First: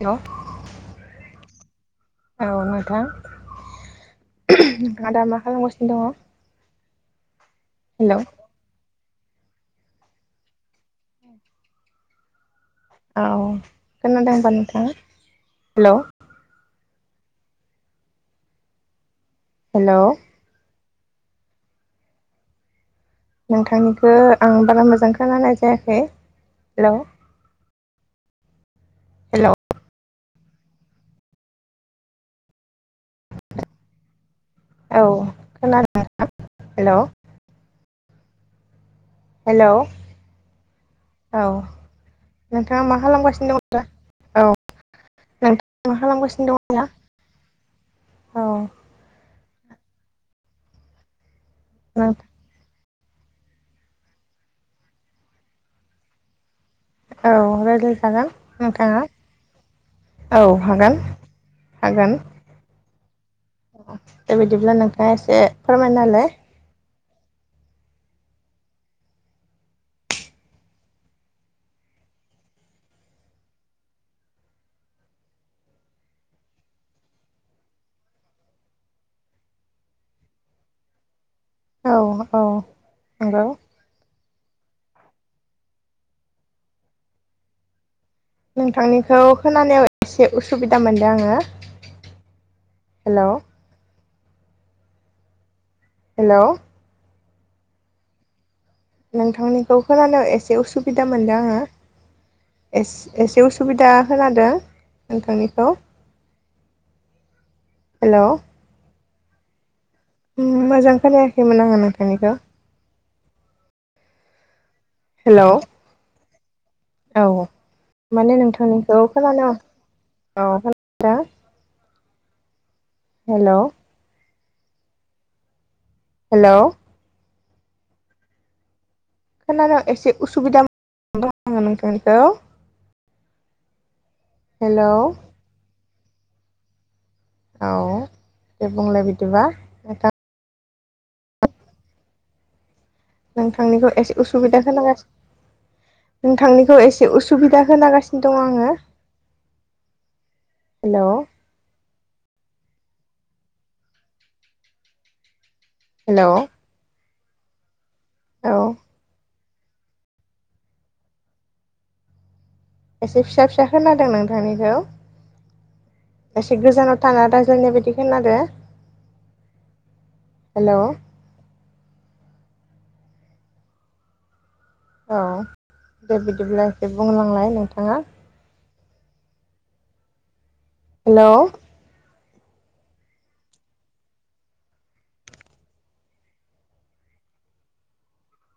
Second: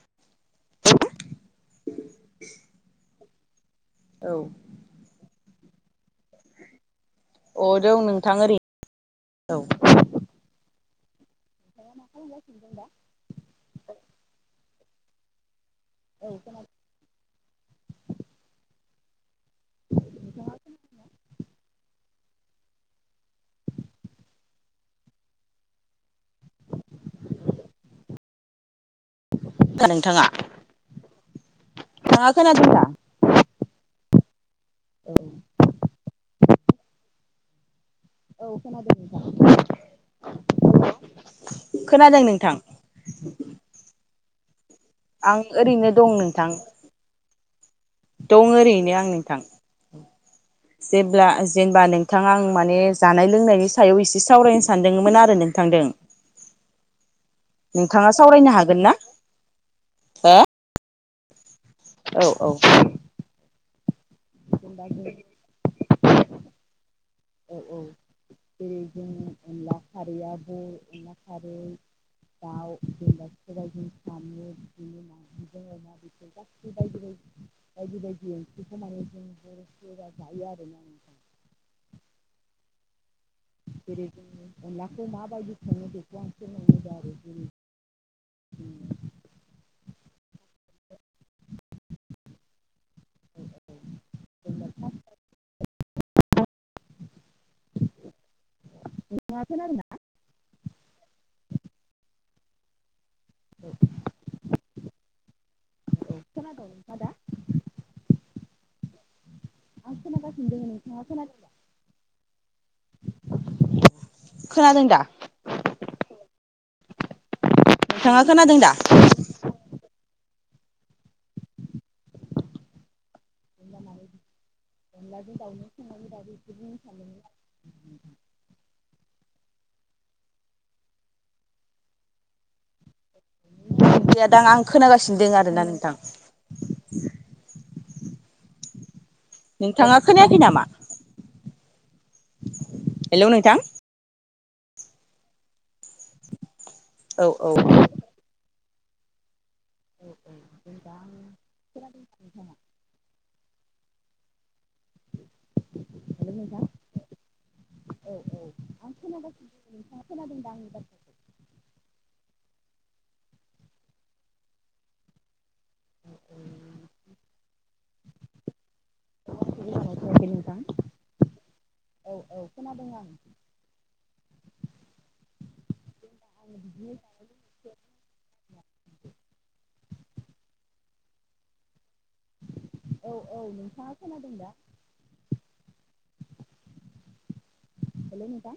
Hello औ नोंथां औ नोंथांङा मा खालाम गा दंङो अ दं नोंथां ओरैनो औ [unintelligible] औ खोनादोंबा नोंथां हेलौ हेल' नोंथांनिखौ आं बारा मोजां खोनानाय जायाखै हेलौ हेलौ [unintelligible] नोंथांङा नोंथांङा खोनादों दा औ खोनादों [unintelligible] हेलौ औ खोनादों हेलौ औ खोनादों नोंथां नोंथांङा मा खालामगासिनो दङोदा औ आं नोंथाङा ओरैनो मा दं नोंथां खालामगासिनो दङ दा औ दं ओरैनो आं नोंथां जेब्ला जेनेबा नोंथां आं माने जानाय लोंनायनि सायाव एसे सावरायनो सानदोंमोन आरो नोंथांदों औ नोंथाङा रायलायजागोन सावरायनो हागोन ना नोंथाङा हो औ हागोन। औ औ औ बेबायदिब्ला नोंथाङा एसे फोरमायना होलाय औ औ जेरै जों अनला खारैआबो अनला खारै दाउ जेनेबा सबायजों साम' बिदिनो नारजिजों अमा बेबायदि ओंख्रिखौ माने जों बर'फोरा जायो आरोना नोंथां औ औ नंगौ जेरै जों अनलाखौ माबायदि सङो बेखौ आं [unintelligible] जेरै नोंथांनिखौ खोनानायाव एसे उसु बिदा मोनदों आङो। हेलौ हेलौ नोंथांनिखौ खोनादोंना? खोनानो ए से उसुबिदा मोनदों आङो ए एसे उसुबिदा होनादों नोंथांनिखौ हेलौ मोजां खोनायाखैमोन आङो नोंथांनिखौ। खोनादों दा हेलौ औ नोंथाङा माने खोनादों दा? नोंथांनिखौ खोनानो ओ खोनादों हेलौ अनलाजों दाउजों। हेलौ [unintelligible] खोनानायाव एसे उसुबिदा [inaudible] दङो नोंथांनिखौ नेट गैया दां आं हेलौ खोनागासिनो दं आरोना नोंथां। [inaudible] औ दे बुंलाय बि नोंथाङा खोनायाखै नामा? हेलौ नोंथां नोंथांनिखौ एसे उसुबिदा खोनासंगासिनो नोंथांनि खौ एसे औ औ उसुबिदा खोनांगासिनो दं आङो हेलौ हेलौ औ नोंथाङा खोनादों दा आंनि बाथ्राखौ एसे फिसा फिसा खोनादों नोंथांनिखौ एसे गोजानाव थाना रायज्लानाय बायदि खोनादों नोंथां हेलौ खोनादोंं आं औ दे बिदिब्ला एसे बुं लांलाय नोंथाङा हेलौ औ औ नोंथाङा खोनादोंं दा हेलौ नोंथां